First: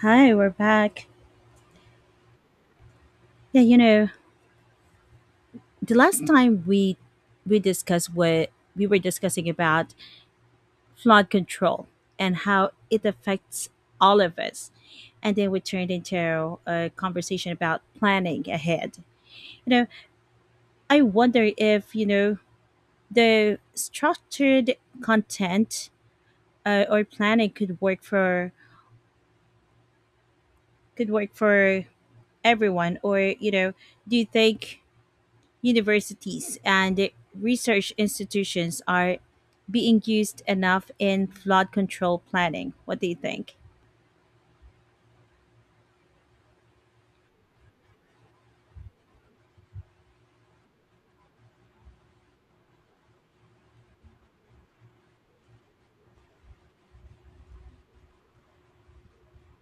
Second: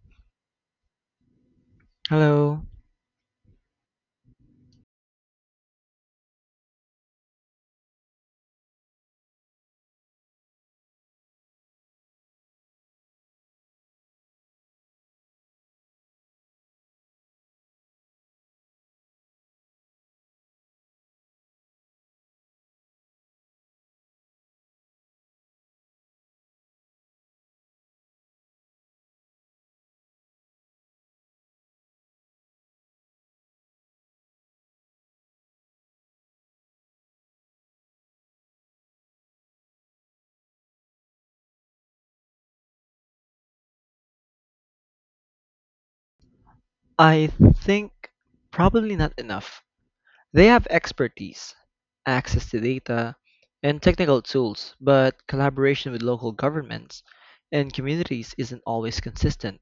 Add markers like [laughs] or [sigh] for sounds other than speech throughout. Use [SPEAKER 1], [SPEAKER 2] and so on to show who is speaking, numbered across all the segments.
[SPEAKER 1] Hi, we're back.
[SPEAKER 2] Hello.
[SPEAKER 1] Yeah, the last time we discussed what we were discussing about flood control and how it affects all of us. And then we turned into a conversation about planning ahead. You know, I wonder if, the structured content or planning could work for everyone , or, do you think universities and research institutions are being used enough in flood control planning? What do you think?
[SPEAKER 2] I think probably not enough. They have expertise, access to data, and technical tools, but collaboration with local governments and communities isn't always consistent.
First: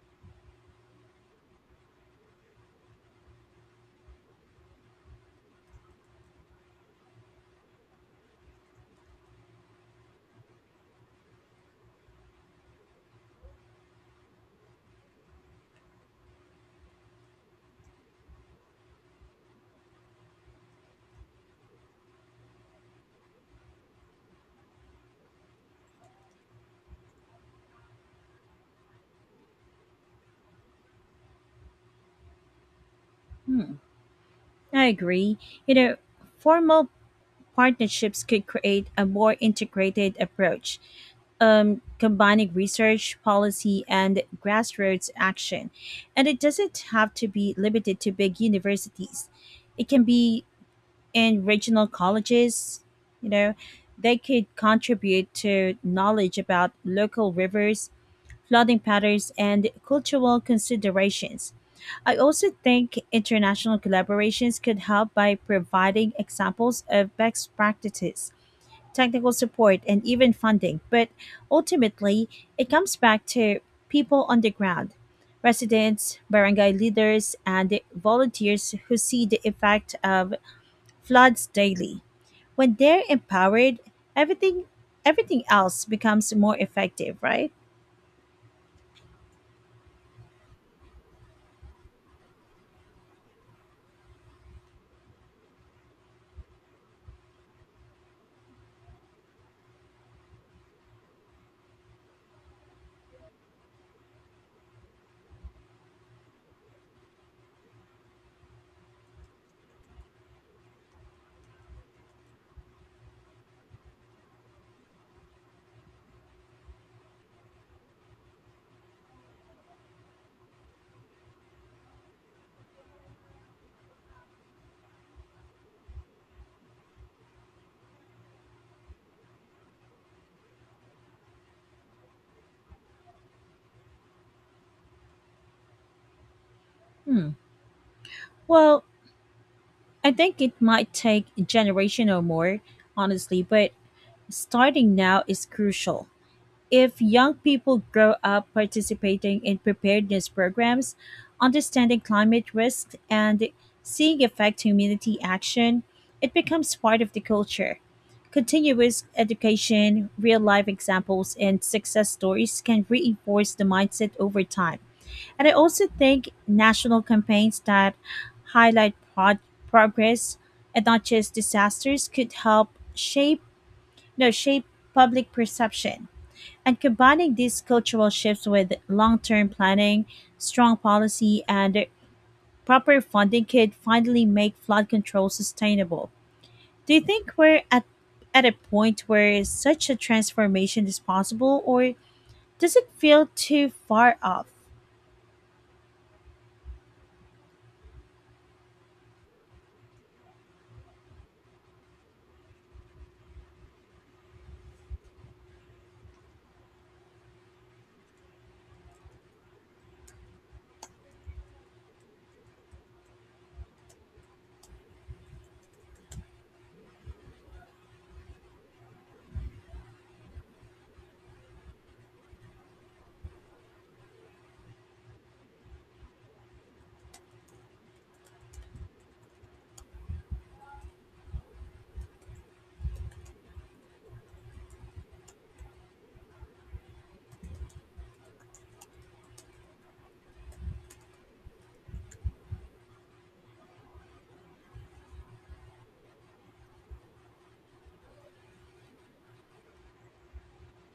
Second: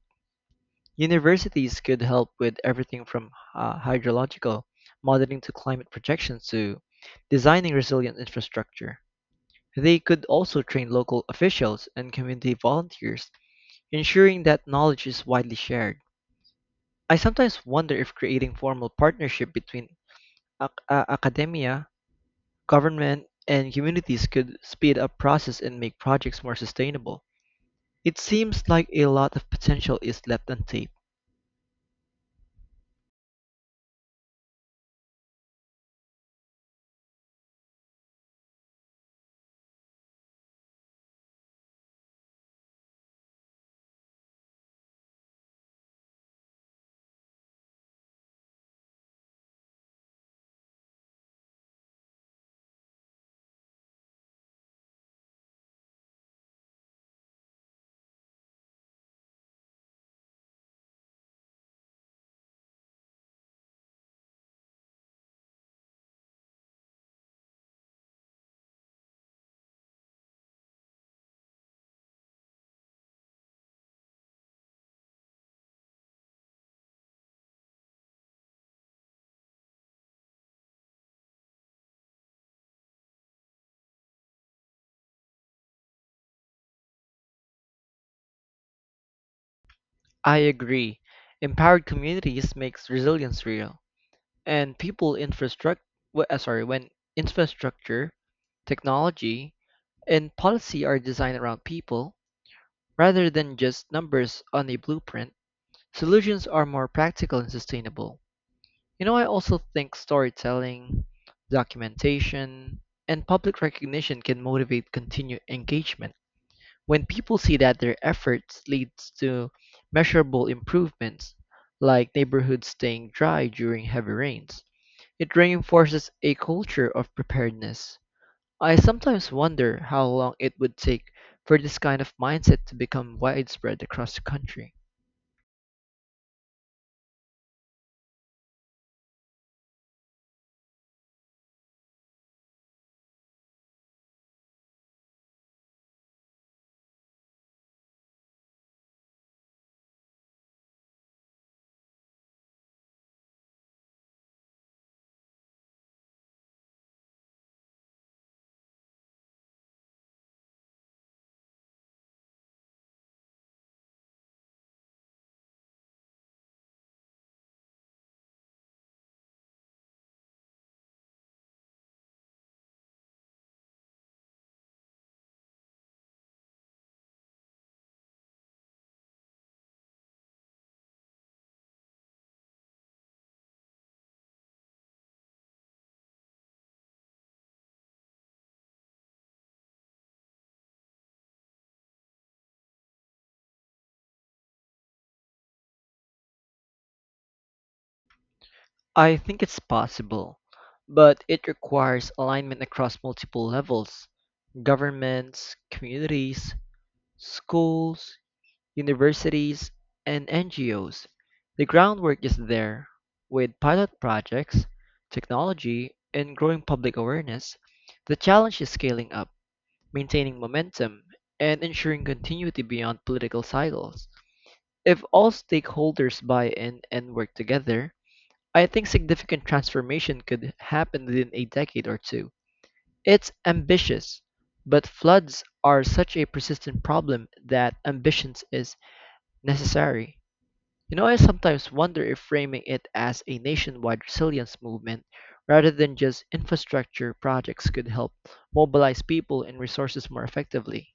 [SPEAKER 2] Universities could help with everything from hydrological modeling to climate projections to designing resilient infrastructure. They could also train local officials and community volunteers, ensuring that knowledge is widely shared. I sometimes wonder if creating formal partnership between academia, government, and communities could speed up process and make projects more sustainable. It seems like a lot of potential is left untapped.
[SPEAKER 1] Hmm, I agree. You know, Formal partnerships could create a more integrated approach, combining research, policy, and grassroots action. And it doesn't have to be limited to big universities. It can be in regional colleges. you know, they could contribute to knowledge about local rivers, flooding patterns, and cultural considerations. I also think international collaborations could help by providing examples of best practices, technical support, and even funding. But ultimately, it comes back to people on the ground. Residents, barangay leaders, and volunteers who see the effect of floods daily. When they're empowered, everything everything else becomes more effective, right?
[SPEAKER 2] I agree. Empowered communities makes resilience real, and people infrastructure sorry, when infrastructure, technology, and policy are designed around people rather than just numbers on a blueprint, solutions are more practical and sustainable. You know, I also think storytelling, documentation, and public recognition can motivate continued engagement. When people see that their efforts leads to measurable improvements, like neighborhoods staying dry during heavy rains, it reinforces a culture of preparedness. I sometimes wonder how long it would take for this kind of mindset to become widespread across the country.
[SPEAKER 1] Hmm. Well, I think it might take a generation or more, honestly, but starting now is crucial. If young people grow up participating in preparedness programs, understanding climate risks, and seeing effect community action, it becomes part of the culture. Continuous education, real life examples, and success stories can reinforce the mindset over time. And I also think national campaigns that highlight progress and not just disasters could help shape no shape public perception. And combining these cultural shifts with long term planning, strong policy, and proper funding could finally make flood control sustainable. Do you think we're at a point where such a transformation is possible, or does it feel too far off?
[SPEAKER 2] I think it's possible, but it requires alignment across multiple levels governments, communities, schools, universities, and NGOs. The groundwork is there. With pilot projects, technology, and growing public awareness, the challenge is scaling up, maintaining momentum, and ensuring continuity beyond political cycles. If all stakeholders buy in and work together, I think significant transformation could happen within a decade or two. It's ambitious, but floods are such a persistent problem that ambitions is necessary. You know, I sometimes wonder if framing it as a nationwide resilience movement rather than just infrastructure projects could help mobilize people and resources more effectively.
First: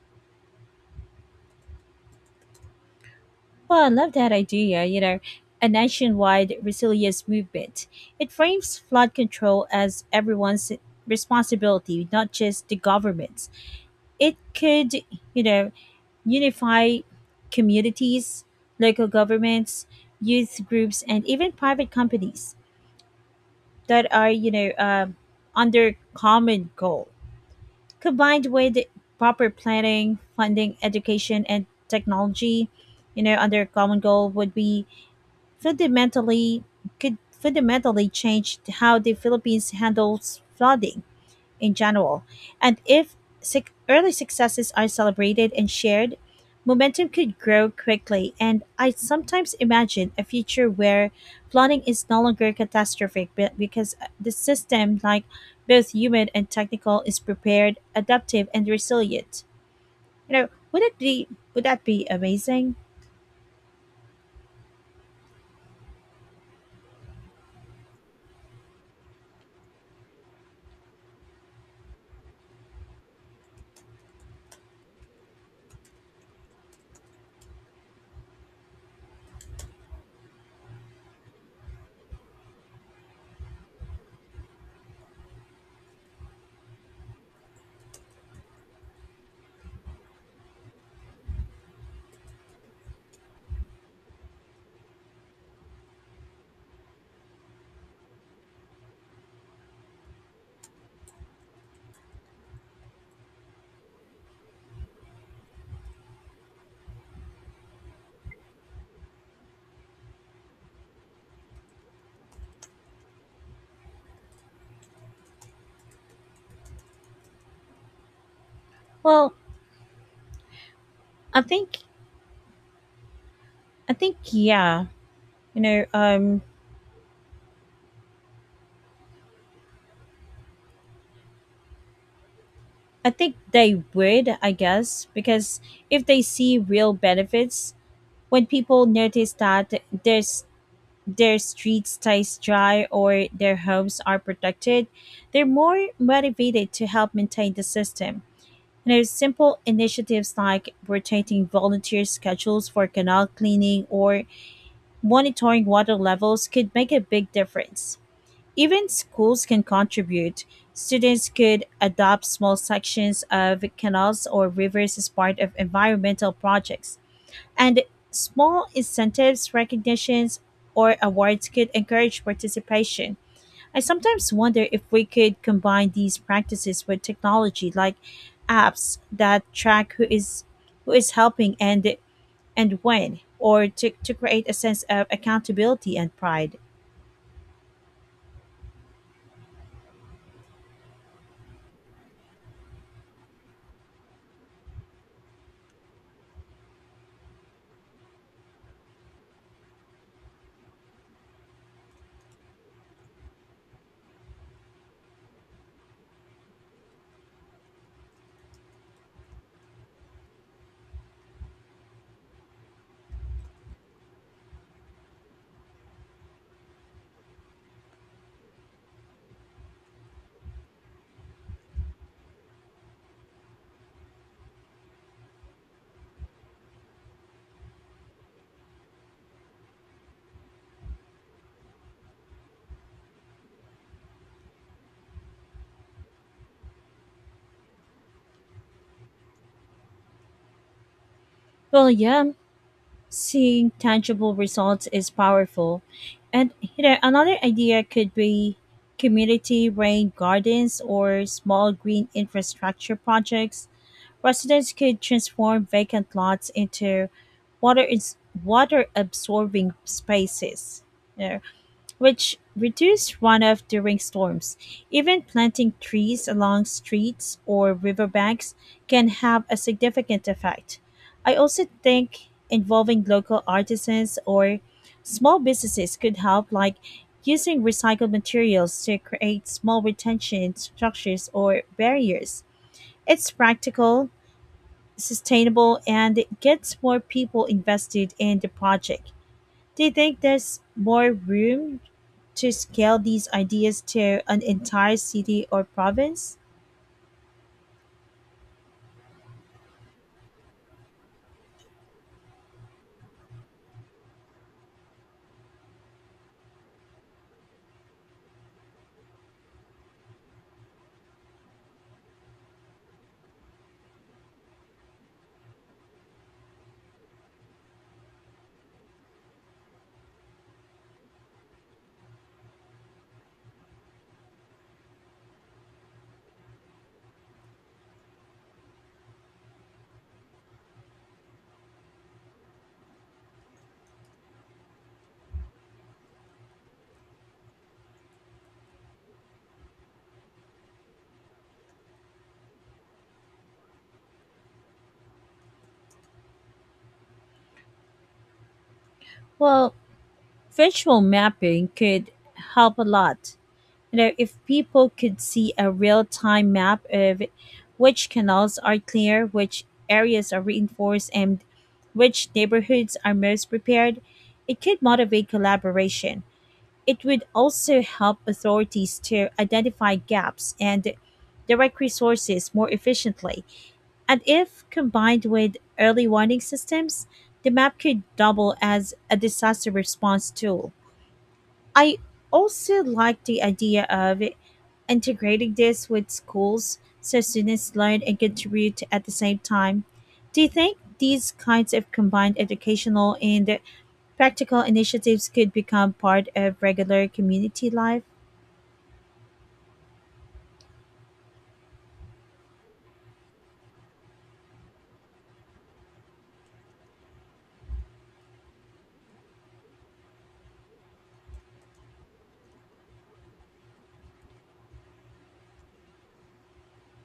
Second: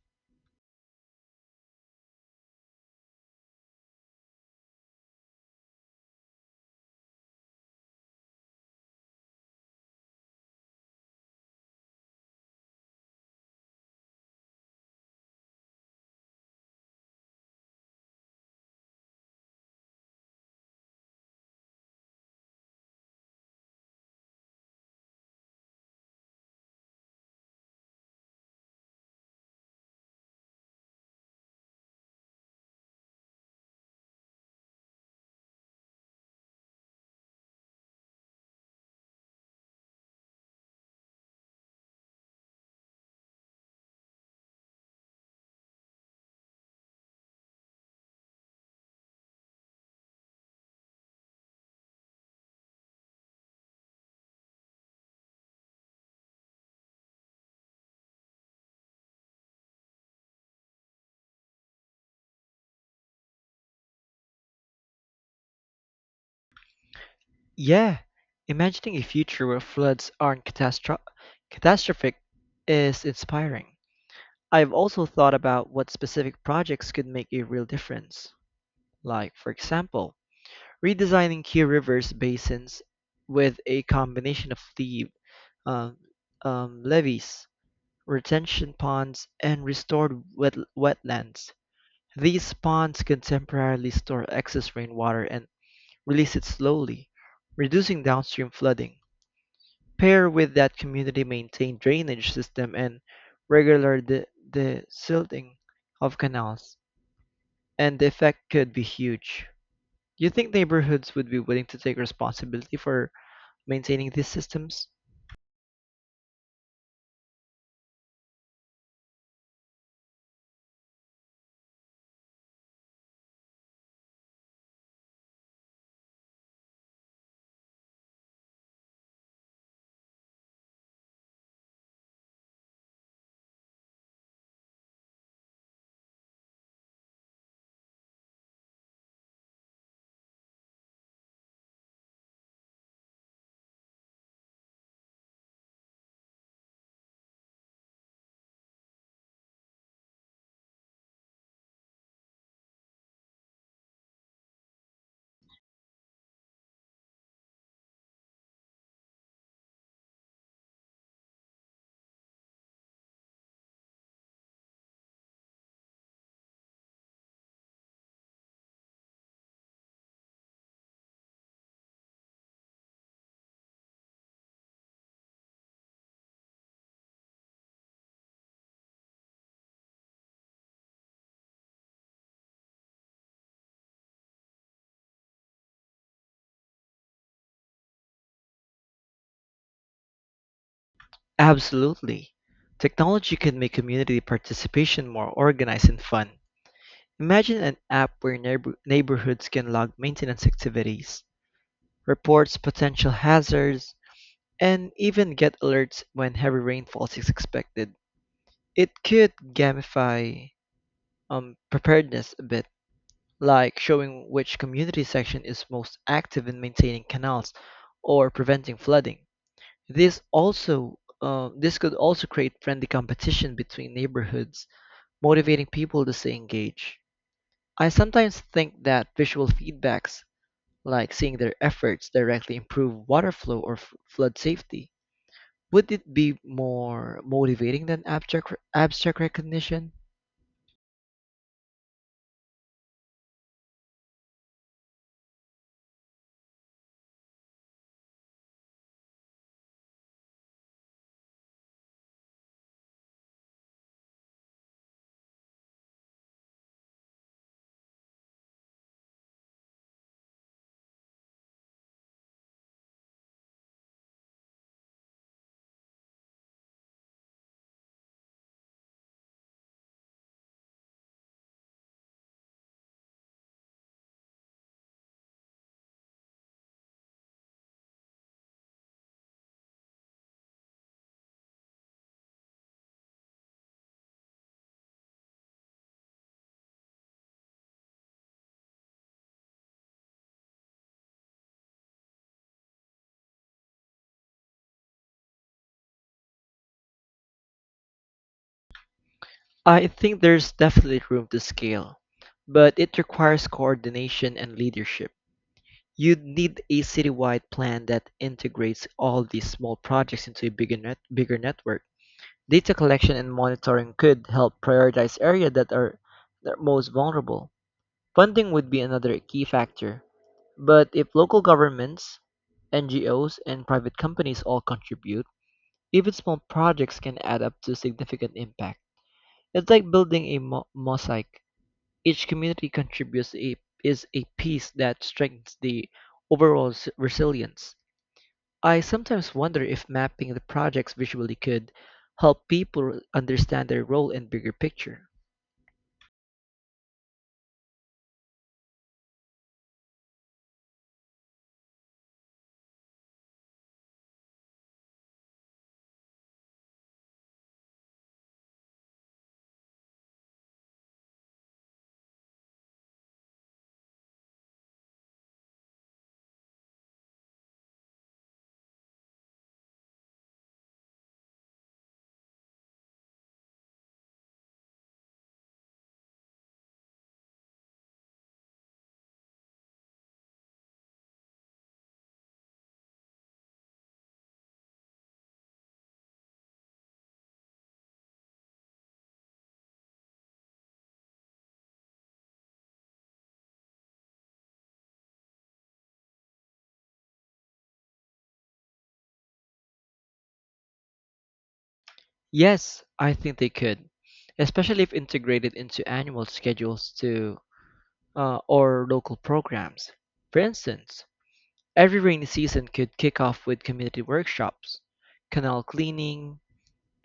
[SPEAKER 1] Well, I love that idea. A nationwide resilience movement. It frames flood control as everyone's responsibility, not just the government's. It could, you know, unify communities, local governments, youth groups, and even private companies that are, under common goal. Combined with proper planning, funding, education, and technology, under common goal would be fundamentally fundamentally change how the Philippines handles flooding in general. And if suc early successes are celebrated and shared, momentum could grow quickly. And I sometimes imagine a future where flooding is no longer catastrophic but because the system, like both human and technical, is prepared, adaptive, and resilient. You know, would that be amazing?
[SPEAKER 2] Yeah, imagining a future where floods aren't catastro- catastrophic is inspiring. I've also thought about what specific projects could make a real difference. Like, for example, redesigning key rivers basins with a combination of um, levees, retention ponds, and restored wetlands. These ponds can temporarily store excess rainwater and release it slowly, reducing downstream flooding. Pair with that community maintained drainage system and regular desilting of canals and the effect could be huge. Do you think neighborhoods would be willing to take responsibility for maintaining these systems?
[SPEAKER 1] Well, I think I think yeah. You know, um I think they would, I guess, because if they see real benefits. When people notice that their, their street stays dry or their homes are protected, they're more motivated to help maintain the system. And there's simple initiatives like rotating volunteer schedules for canal cleaning or monitoring water levels could make a big difference. Even schools can contribute. Students could adopt small sections of canals or rivers as part of environmental projects. And small incentives, recognitions, or awards could encourage participation. I sometimes wonder if we could combine these practices with technology like apps that track who is helping and when or to create a sense of accountability and pride.
[SPEAKER 2] Absolutely. Technology can make community participation more organized and fun. Imagine an app where neighborhoods can log maintenance activities, reports potential hazards, and even get alerts when heavy rainfall is expected. It could gamify preparedness a bit like showing which community section is most active in maintaining canals or preventing flooding. This also this could also create friendly competition between neighborhoods, motivating people to stay engaged. I sometimes think that visual feedbacks, like seeing their efforts directly improve water flow or flood safety, would it be more motivating than abstract recognition?
[SPEAKER 1] Well, yeah, seeing tangible results is powerful. And another idea could be community rain gardens or small green infrastructure projects. Residents could transform vacant lots into water is water absorbing spaces. You know, which reduced runoff during storms. Even planting trees along streets or riverbanks can have a significant effect. I also think involving local artisans or small businesses could help, like using recycled materials to create small retention structures or barriers. It's practical, sustainable, and it gets more people invested in the project. Do you think there's more room to scale these ideas to an entire city or province?
[SPEAKER 2] I think there's definitely room to scale, but it requires coordination and leadership. You'd need a citywide plan that integrates all these small projects into a bigger network. Data collection and monitoring could help prioritize areas that are most vulnerable. Funding would be another key factor, but if local governments, NGOs, and private companies all contribute, even small projects can add up to significant impact. It's like building a mosaic each community contributes is a piece that strengthens the resilience. I sometimes wonder if mapping the projects visually could help people understand their role in bigger picture.
[SPEAKER 1] Well, visual mapping could help a lot. If people could see a real time map of which canals are clear, which areas are reinforced, and which neighborhoods are most prepared, it could motivate collaboration. It would also help authorities to identify gaps and direct resources more efficiently. And if combined with early warning systems, the map could double as a disaster response tool. I also like the idea of integrating this with schools so students learn and contribute at the same time. Do you think these kinds of combined educational and practical initiatives could become part of regular community life?
[SPEAKER 2] Yes, I think they could, especially if integrated into annual schedules too. Or local programs. For instance, every rainy season could kick off with community workshops, canal cleaning,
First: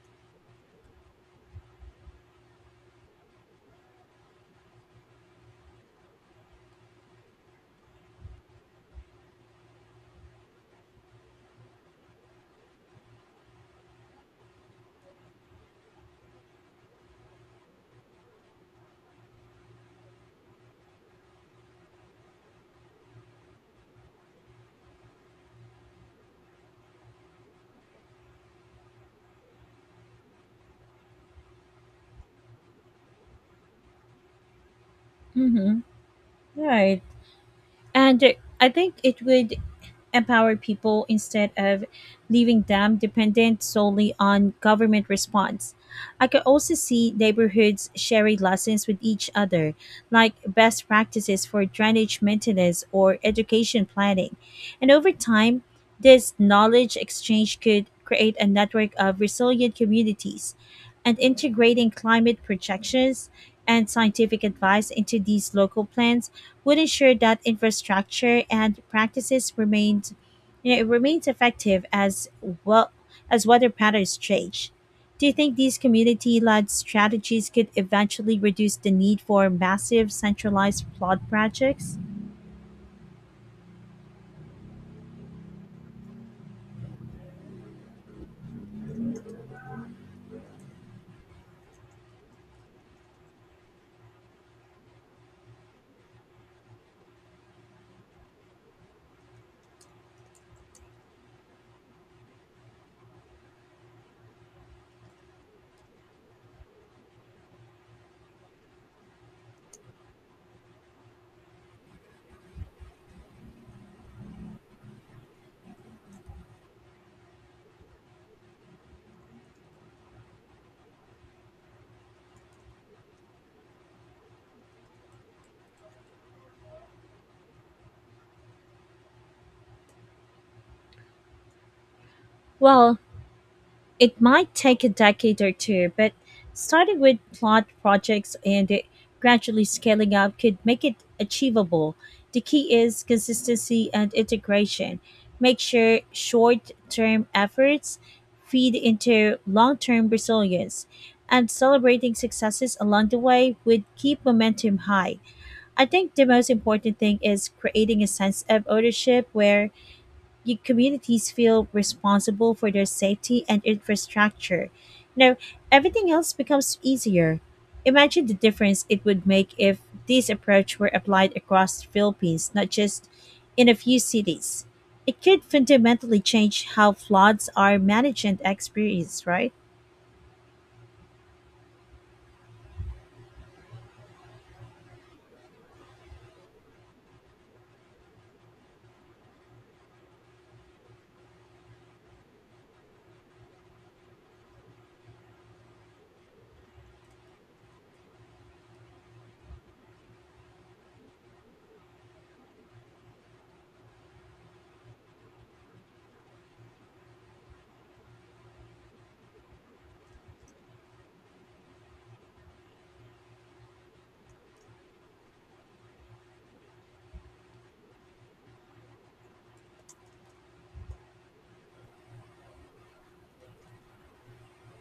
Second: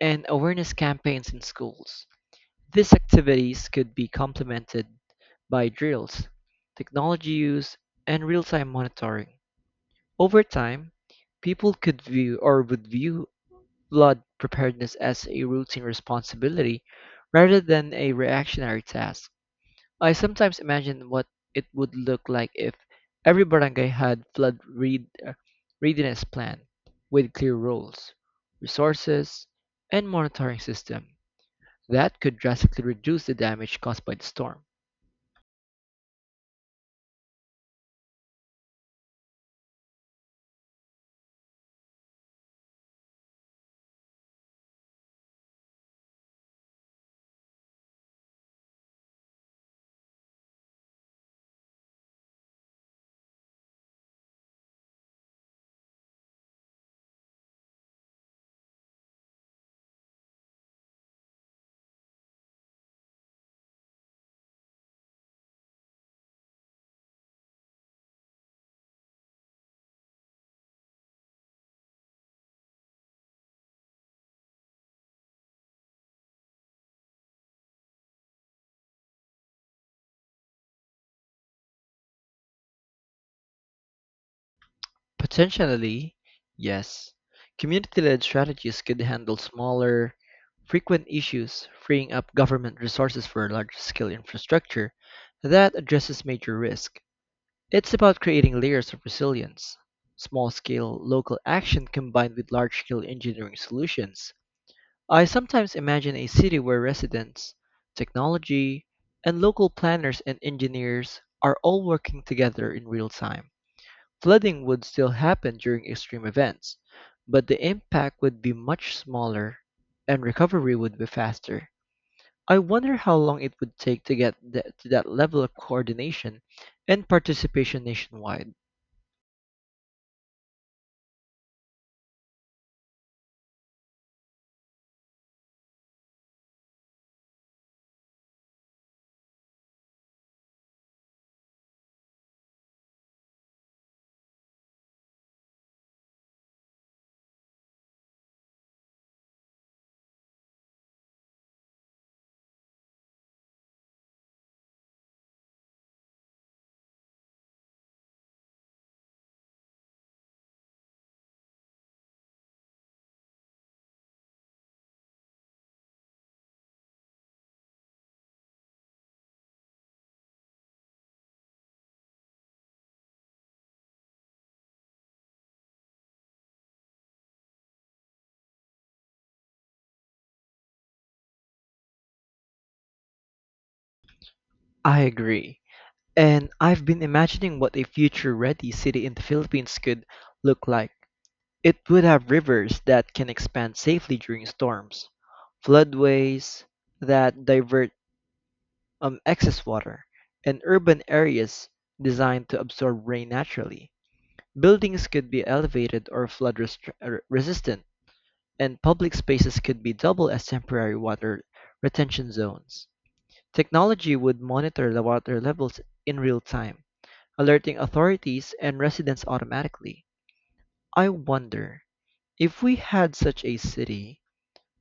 [SPEAKER 2] and awareness campaigns in schools. These activities could be complemented by drills, technology use, and real time monitoring. Over time, people could view or would view flood preparedness as a routine responsibility rather than a reactionary task. I sometimes imagine what it would look like if every barangay had readiness plan with clear roles, resources, and monitoring system that could drastically reduce the damage caused by the storm.
[SPEAKER 1] Mm-hmm. Right. And I think it would empower people instead of leaving them dependent solely on government response. I could also see neighborhoods sharing lessons with each other, like best practices for drainage maintenance or education planning. And over time, this knowledge exchange could create a network of resilient communities. And integrating climate projections and scientific advice into these local plans would ensure that infrastructure and practices it remains effective as well as weather patterns change. Do you think these community led strategies could eventually reduce the need for massive centralized flood projects?
[SPEAKER 2] Potentially, yes, community-led strategies could handle smaller, frequent issues, freeing up government resources for larger-scale infrastructure that addresses major risk. It's about creating layers of resilience. Small scale local action combined with large scale engineering solutions. I sometimes imagine a city where residents, technology, and local planners and engineers are all working together in real time. Flooding would still happen during extreme events, but the impact would be much smaller and recovery would be faster. I wonder how long it would take to to that level of coordination and participation nationwide.
[SPEAKER 1] Well, it might take a decade or two, but starting with plot projects and it gradually scaling up could make it achievable. The key is consistency and integration. Make sure short term efforts feed into long term resilience, and celebrating successes along the way would keep momentum high. I think the most important thing is creating a sense of ownership where communities feel responsible for their safety and infrastructure. Now, everything else becomes easier. Imagine the difference it would make if this approach were applied across the Philippines, not just in a few cities. It could fundamentally change how floods are managed and experienced, right?
[SPEAKER 2] I agree. And I've been imagining what a future ready city in the Philippines could look like. It would have rivers that can expand safely during storms, floodways that divert excess water, and urban areas designed to absorb rain naturally. Buildings could be elevated or resistant, and public spaces could be double as temporary water retention zones. Technology would monitor the water levels in real time alerting authorities and residents automatically. I wonder, if we had such a city,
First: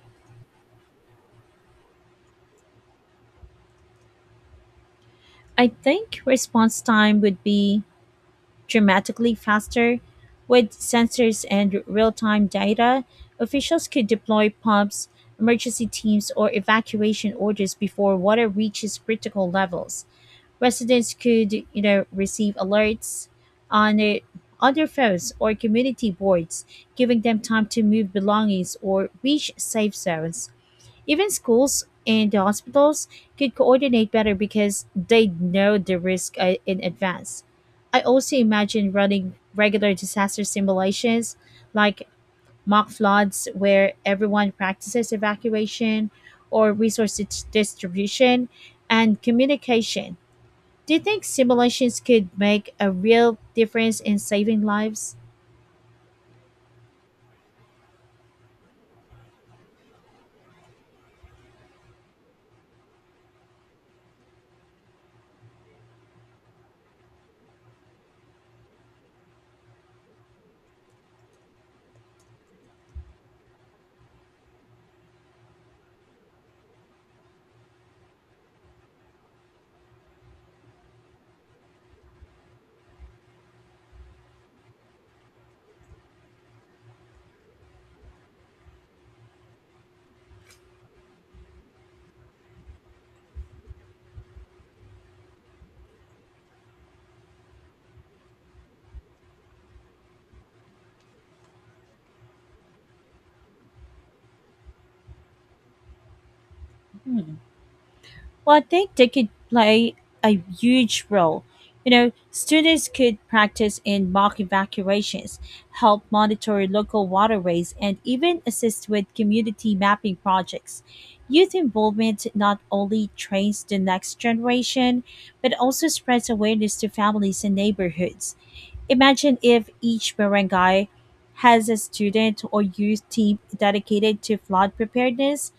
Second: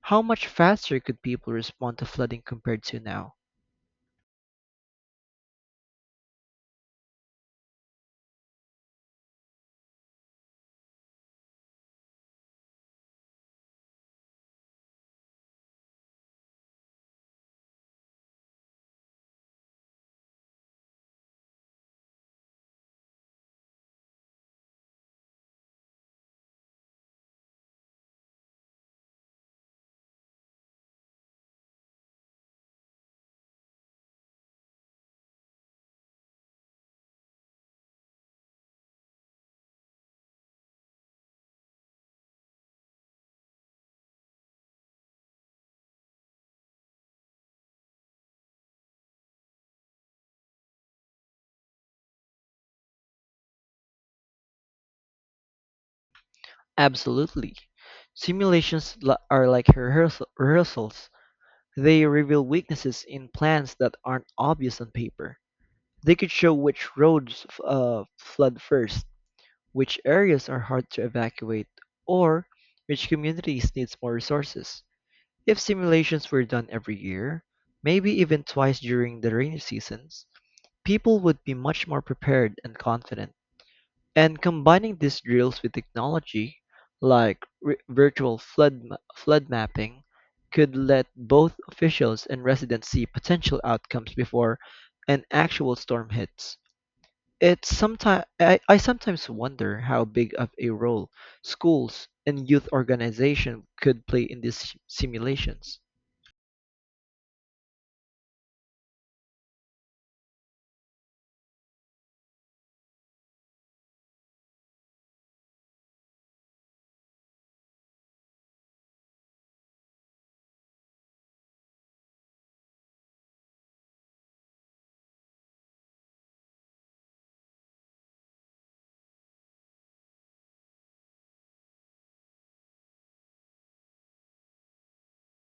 [SPEAKER 2] how much faster could people respond to flooding compared to now?
[SPEAKER 1] I think response time would be dramatically faster. With sensors and real time data, officials could deploy pumps, emergency teams, or evacuation orders before water reaches critical levels. Residents could, receive alerts on their phones or community boards, giving them time to move belongings or reach safe zones. Even schools and hospitals could coordinate better because they know the risk, in advance. I also imagine running regular disaster simulations like mock floods where everyone practices evacuation or resource distribution and communication. Do you think simulations could make a real difference in saving lives?
[SPEAKER 2] Absolutely. Simulations are like rehearsals. They reveal weaknesses in plans that aren't obvious on paper. They could show which flood first, which areas are hard to evacuate, or which communities needs more resources. If simulations were done every year, maybe even twice during the rainy seasons, people would be much more prepared and confident. And combining these drills with technology, like flood mapping, could let both officials and residents see potential outcomes before an actual storm hits. It's sometimes I sometimes wonder how big of a role schools and youth organization could play in these simulations.
[SPEAKER 1] Well, I think they could play a huge role. Students could practice in mock evacuations, help monitor local waterways, and even assist with community mapping projects. Youth involvement not only trains the next generation, but also spreads awareness to families and neighborhoods. Imagine if each barangay has a student or youth team dedicated to flood preparedness.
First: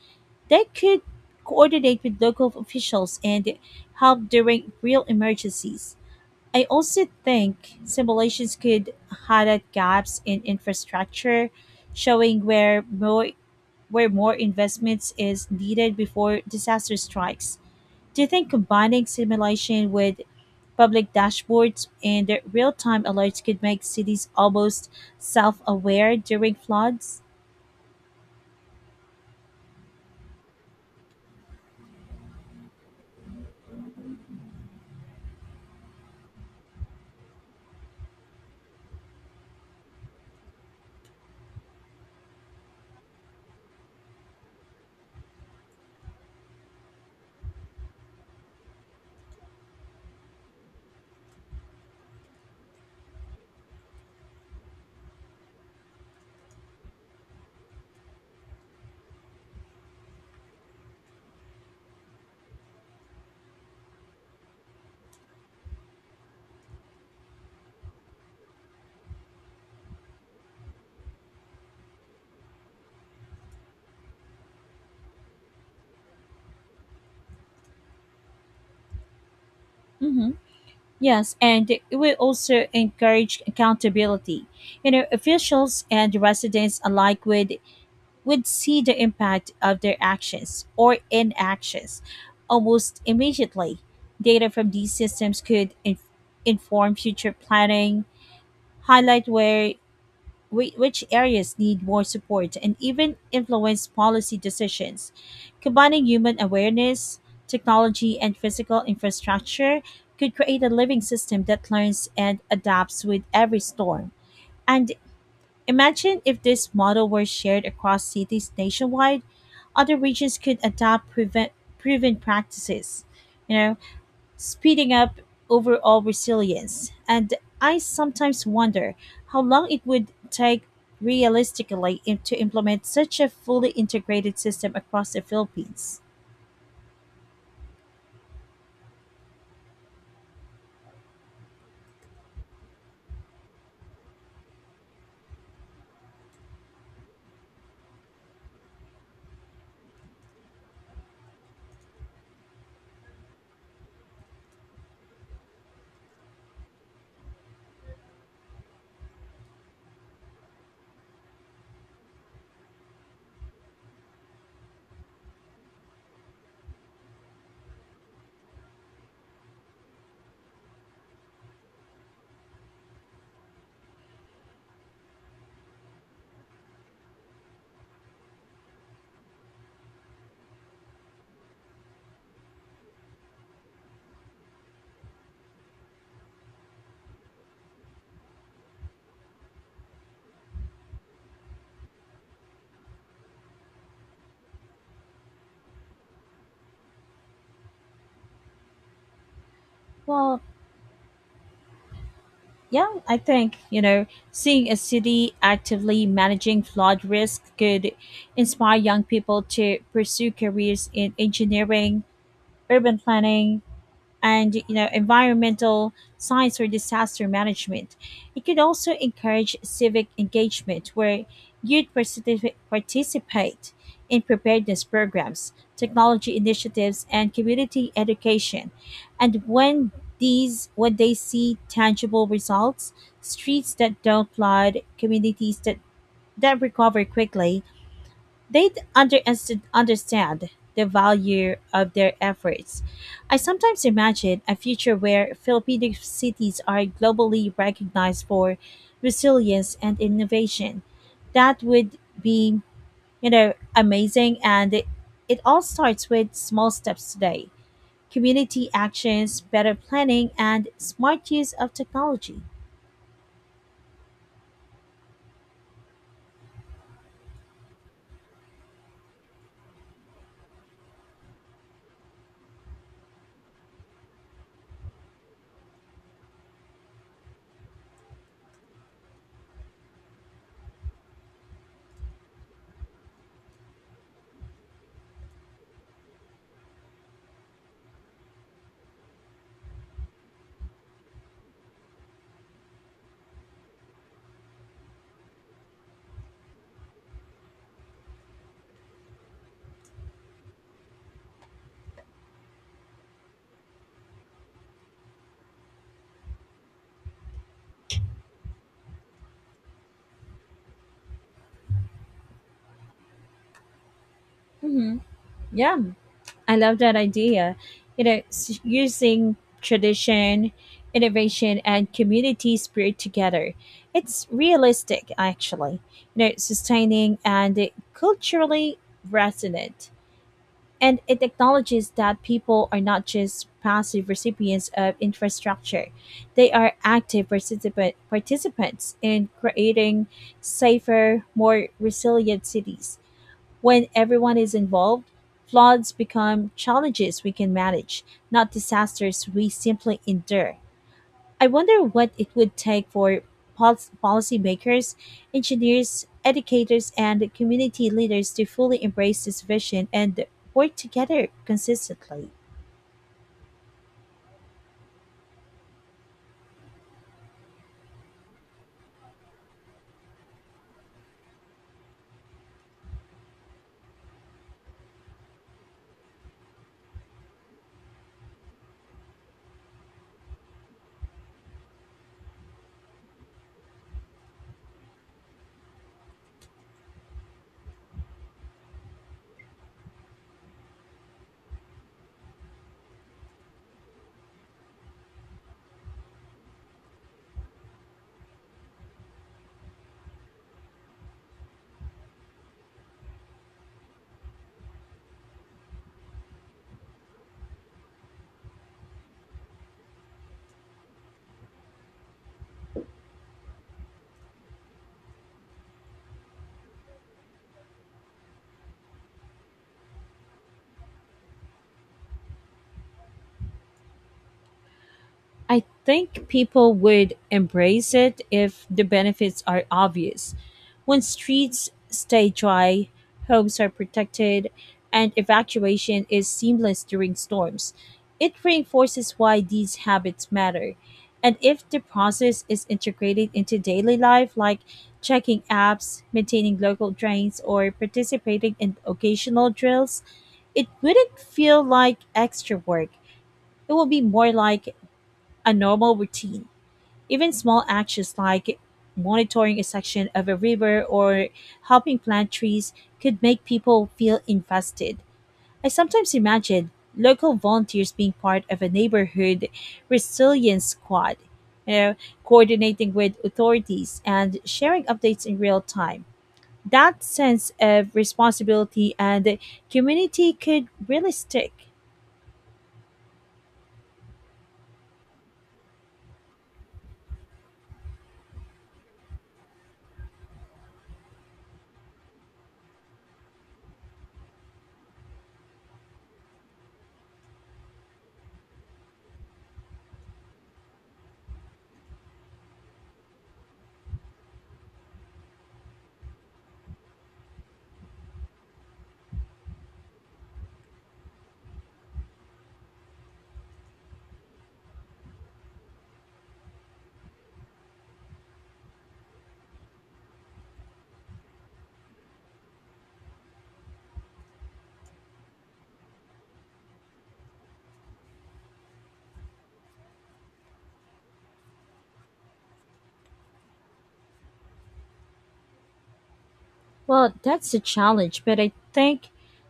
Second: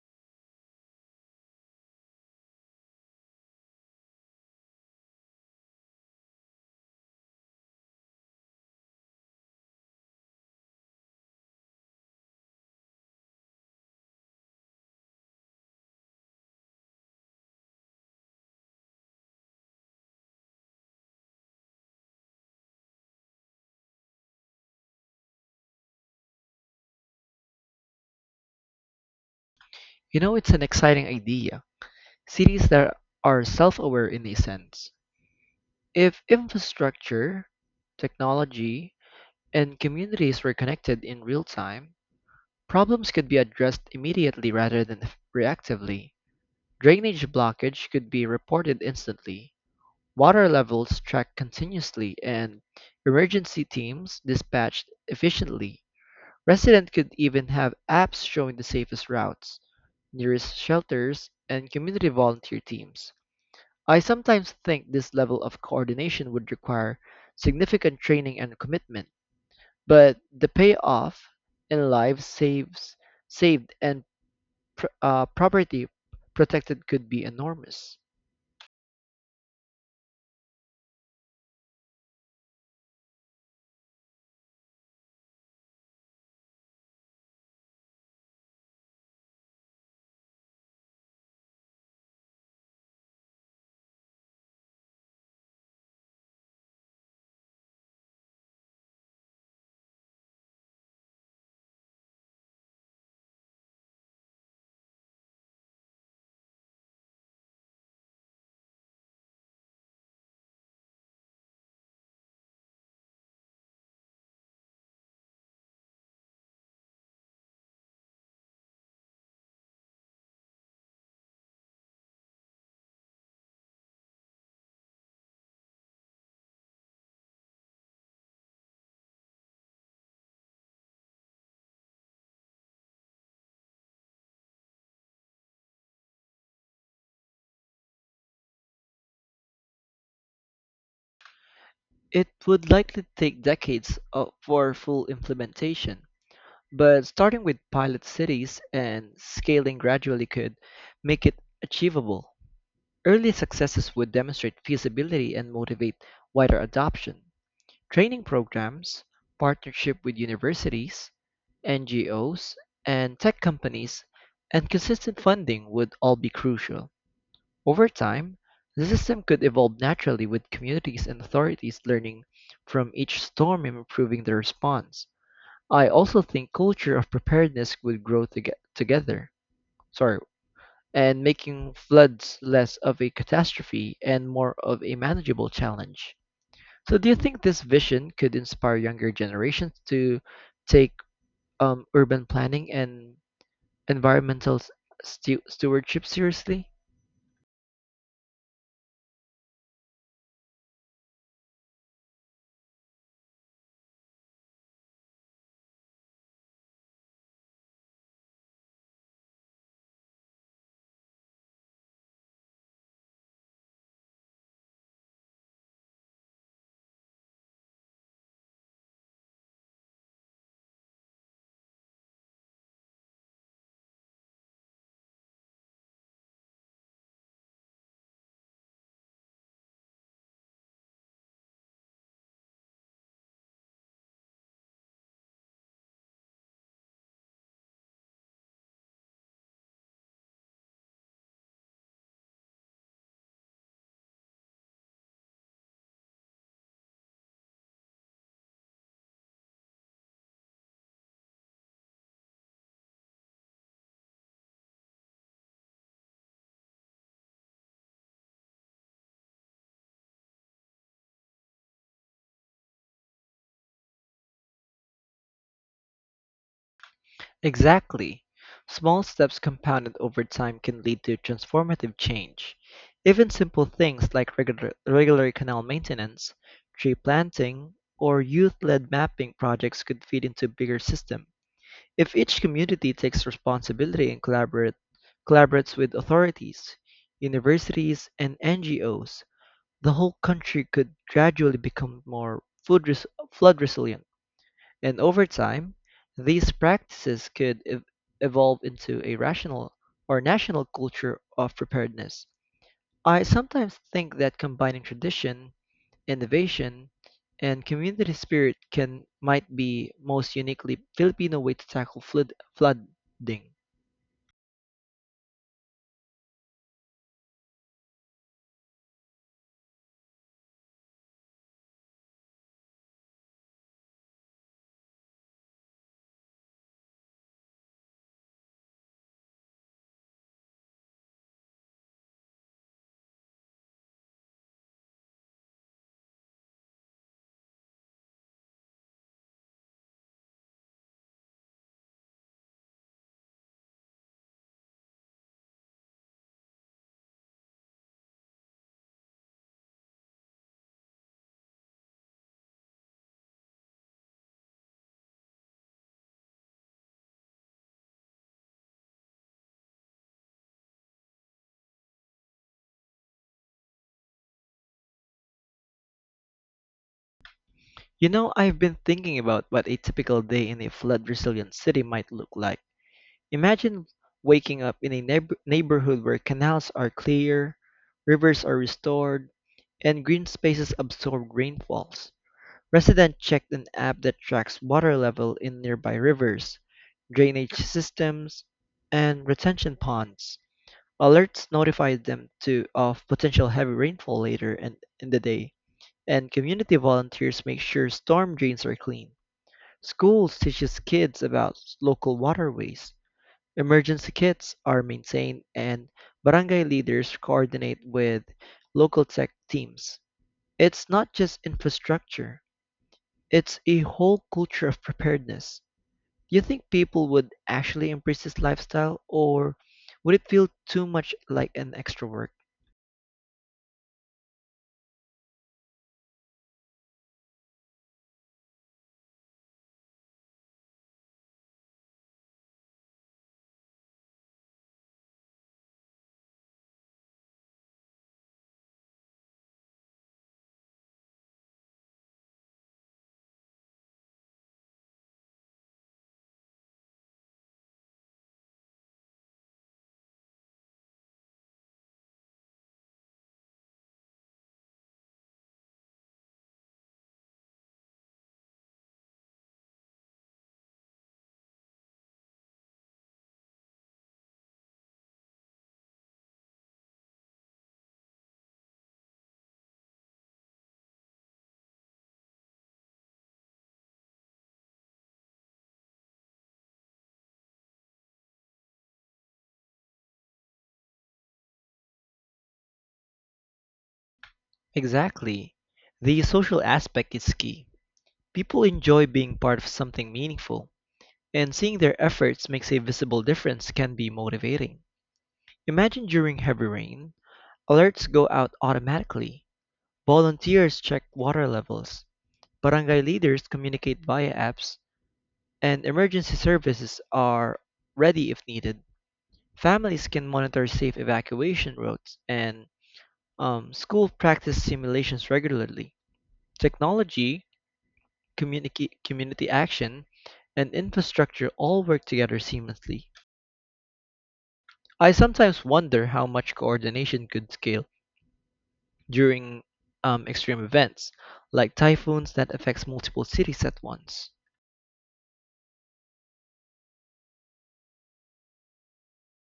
[SPEAKER 1] They could coordinate with local officials and help during real emergencies. I also think simulations could highlight gaps in infrastructure, showing where more investments is needed before disaster strikes. Do you think combining simulation with public dashboards and real-time alerts could make cities almost self-aware during floods?
[SPEAKER 2] You know, it's an exciting idea. Cities that are self-aware in a sense. If infrastructure, technology, and communities were connected in real time, problems could be addressed immediately rather than reactively. Drainage blockage could be reported instantly, water levels tracked continuously, and emergency teams dispatched efficiently. Residents could even have apps showing the safest routes, nearest shelters, and community volunteer teams. I sometimes think this level of coordination would require significant training and commitment, but the payoff in saved and property protected could be enormous.
[SPEAKER 1] Mhm. Yes, and it will also encourage accountability. Officials and residents alike would see the impact of their actions or inactions almost immediately. Data from these systems could inform future planning, highlight which areas need more support and even influence policy decisions. Combining human awareness, technology, and physical infrastructure could create a living system that learns and adapts with every storm. And imagine if this model were shared across cities nationwide, other regions could adopt proven practices. You know, speeding up overall resilience. And I sometimes wonder how long it would take realistically, to implement such a fully integrated system across the Philippines.
[SPEAKER 2] It would likely take for full implementation. But starting with pilot cities and scaling gradually could make it achievable. Early successes would demonstrate feasibility and motivate wider adoption. Training programs, partnership with universities, NGOs, and tech companies, and consistent funding would all be crucial. Over time, the system could evolve naturally with communities and authorities learning from each storm and improving their response. I also think culture of preparedness would grow together, sorry, and making floods less of a catastrophe and more of a manageable challenge. So, do you think this vision could inspire younger generations to take urban planning and environmental stewardship seriously?
[SPEAKER 1] Well, yeah, I think, seeing a city actively managing flood risk could inspire young people to pursue careers in engineering, urban planning, and environmental science or disaster management. It could also encourage civic engagement where youth participate in preparedness programs, technology initiatives, and community education. And when these when they see tangible results, streets that don't flood, communities that recover quickly, they understand the value of their efforts. I sometimes imagine a future where Filipino cities are globally recognized for resilience and innovation. That would be, amazing, and it all starts with small steps today. Community actions, better planning and smart use of technology.
[SPEAKER 2] Exactly. Small steps compounded over time can lead to transformative change. Even simple things like regular canal maintenance, tree planting, or youth-led mapping projects could feed into a bigger system. If each community takes responsibility and collaborates with authorities, universities, and NGOs, the whole country could gradually become more flood resilient. And over time, these practices could evolve into a rational or national culture of preparedness. I sometimes think that combining tradition, innovation, and community spirit can might be most uniquely Filipino way to tackle flood flooding.
[SPEAKER 1] Mm-hmm. Yeah. I love that idea. Using tradition, innovation, and community spirit together. It's realistic, actually. Sustaining and culturally resonant. And it acknowledges that people are not just passive recipients of infrastructure, they are active participants in creating safer, more resilient cities. When everyone is involved, floods become challenges we can manage, not disasters we simply endure. I wonder what it would take for pol- policymakers, engineers, educators, and community leaders to fully embrace this vision and work together consistently.
[SPEAKER 2] You know, I've been thinking about what a typical day in a flood resilient city might look like. Imagine waking up in a neighborhood where canals are clear, rivers are restored, and green spaces absorb rainfalls. Residents checked an app that tracks water level in nearby rivers, drainage systems, and retention ponds. Alerts notify them to of potential heavy rainfall later in the day, and community volunteers make sure storm drains are clean. Schools teaches kids about local waterways. Emergency kits are maintained and barangay leaders coordinate with local tech teams. It's not just infrastructure, it's a whole culture of preparedness. Do you think people would actually embrace this lifestyle or would it feel too much like an extra work?
[SPEAKER 1] I think people would embrace it if the benefits are obvious. When streets stay dry, homes are protected, and evacuation is seamless during storms, it reinforces why these habits matter. And if the process is integrated into daily life, like checking apps, maintaining local drains, or participating in occasional drills, it wouldn't feel like extra work. It will be more like a normal routine. Even small actions like monitoring a section of a river or helping plant trees could make people feel invested. I sometimes imagine local volunteers being part of a neighborhood resilience squad, you know, coordinating with authorities and sharing updates in real time. That sense of responsibility and community could really stick.
[SPEAKER 2] Exactly. The social aspect is key. People enjoy being part of something meaningful and seeing their efforts makes a visible difference can be motivating. Imagine during heavy rain, alerts go out automatically, volunteers check water levels, barangay leaders communicate via apps, and emergency services are ready if needed. Families can monitor safe evacuation routes, and school practice simulations regularly. Technology, community action, and infrastructure all work together seamlessly. I sometimes wonder how much coordination could scale during extreme events, like typhoons that affects multiple cities at once.
[SPEAKER 1] Well, that's a challenge, but I think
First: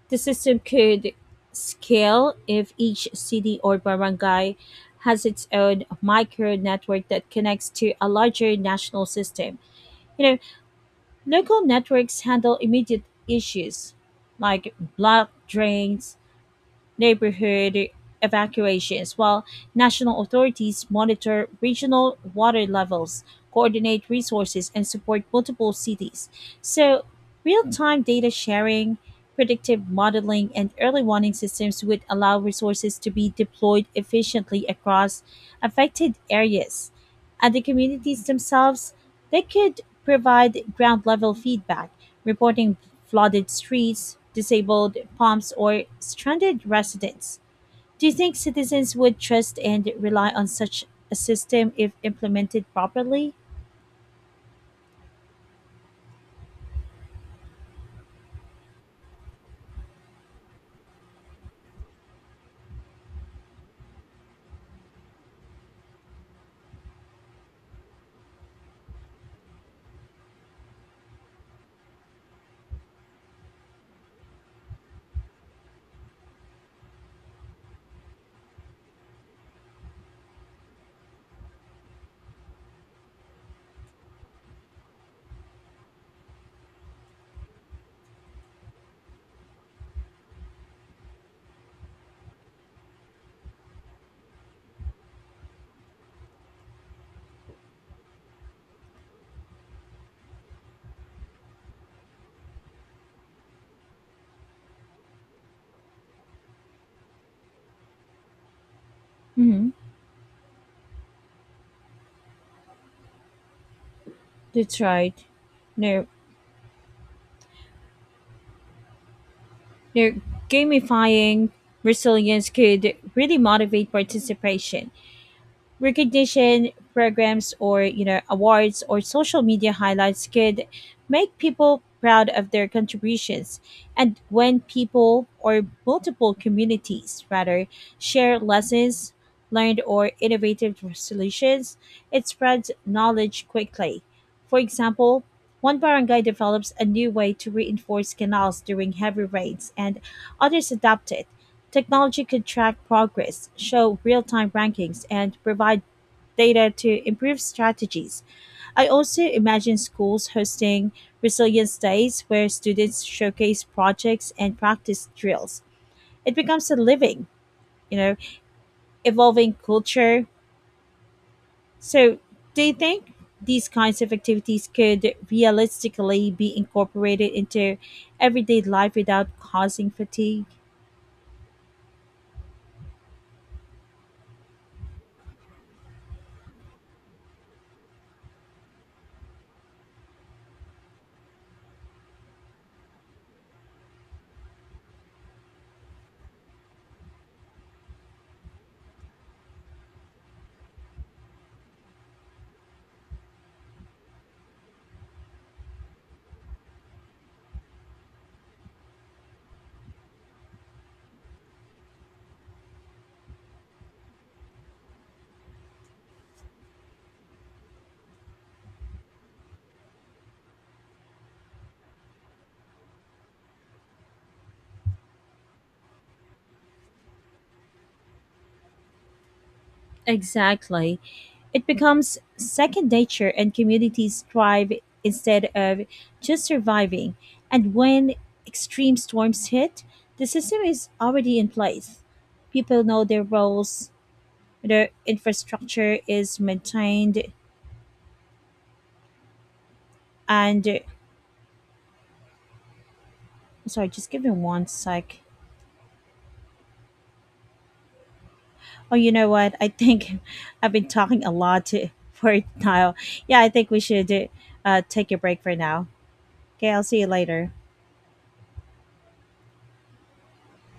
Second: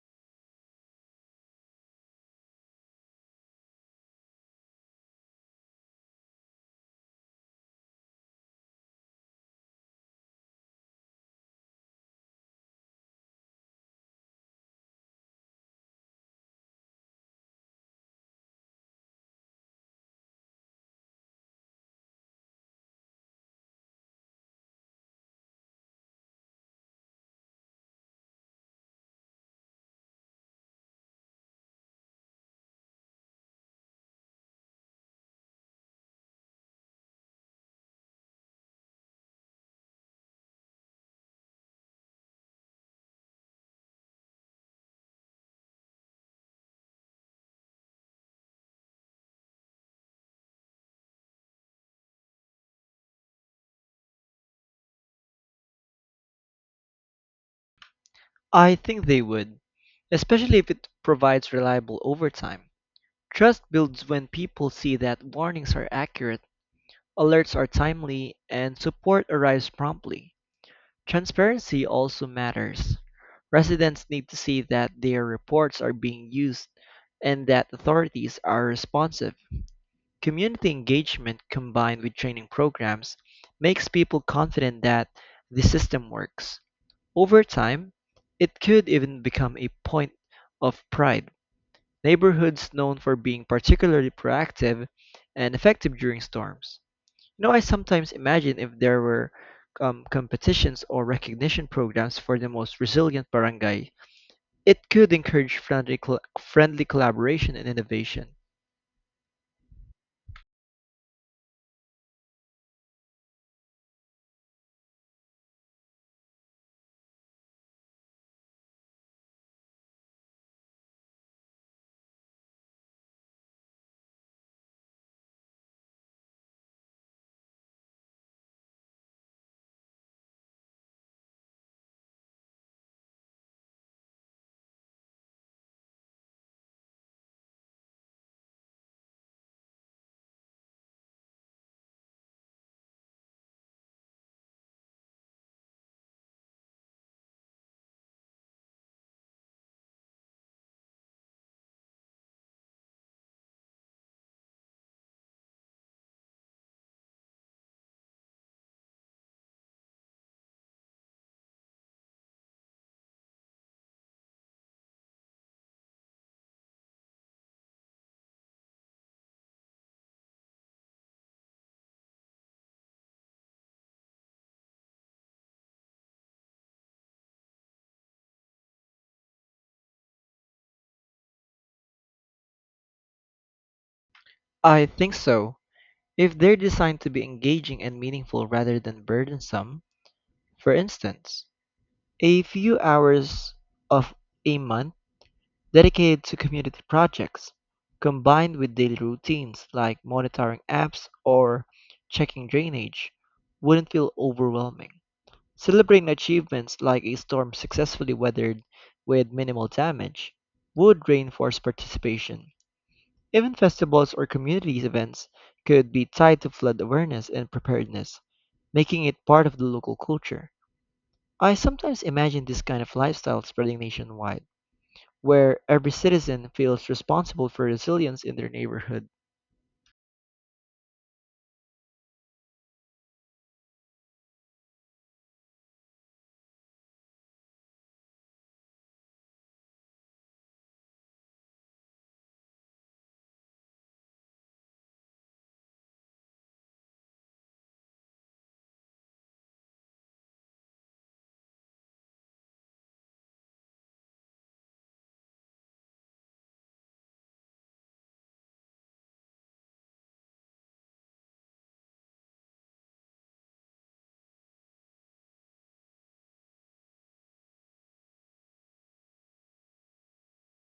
[SPEAKER 1] the system could scale if each city or barangay has its own micro network that connects to a larger national system. You know, Local networks handle immediate issues like block drains, neighborhood evacuations, while national authorities monitor regional water levels, coordinate resources, and support multiple cities. So, real time data sharing, predictive modeling, and early warning systems would allow resources to be deployed efficiently across affected areas, and the communities themselves, they could provide ground level feedback, reporting flooded streets, disabled pumps, or stranded residents. Do you think citizens would trust and rely on such a system if implemented properly?
[SPEAKER 2] I think they would, especially if it provides reliable overtime. Trust builds when people see that warnings are accurate, alerts are timely, and support arrives promptly. Transparency also matters. Residents need to see that their reports are being used and that authorities are responsive. Community engagement combined with training programs makes people confident that the system works. Over time, it could even become a point of pride. Neighborhoods known for being particularly proactive and effective during storms. You know, I sometimes imagine if there were competitions or recognition programs for the most resilient barangay, it could encourage friendly collaboration and innovation.
[SPEAKER 1] Mm-hmm. That's right. No, no, gamifying resilience could really motivate participation. Recognition programs or awards or social media highlights could make people proud of their contributions. And when people, or multiple communities rather, share lessons learned or innovative solutions, it spreads knowledge quickly. For example, one barangay develops a new way to reinforce canals during heavy rains and others adopt it. Technology could track progress, show real-time rankings, and provide data to improve strategies. I also imagine schools hosting resilience days where students showcase projects and practice drills. It becomes a living, you know, evolving culture. So, do you think these kinds of activities could realistically be incorporated into everyday life without causing fatigue?
[SPEAKER 2] I think so. If they're designed to be engaging and meaningful rather than burdensome, for instance, a few hours of a month dedicated to community projects, combined with daily routines like monitoring apps or checking drainage, wouldn't feel overwhelming. Celebrating achievements like a storm successfully weathered with minimal damage would reinforce participation. Even festivals or community events could be tied to flood awareness and preparedness, making it part of the local culture. I sometimes imagine this kind of lifestyle spreading nationwide, where every citizen feels responsible for resilience in their neighborhood.
[SPEAKER 1] Exactly. It becomes second nature and communities thrive instead of just surviving. And when extreme storms hit, the system is already in place. People know their roles, their infrastructure is maintained, and sorry, just give me one sec. Oh, you know what? I think [laughs] I've been talking a lot [laughs] for now. Yeah, I think we should, take a break for now. Okay, I'll see you later.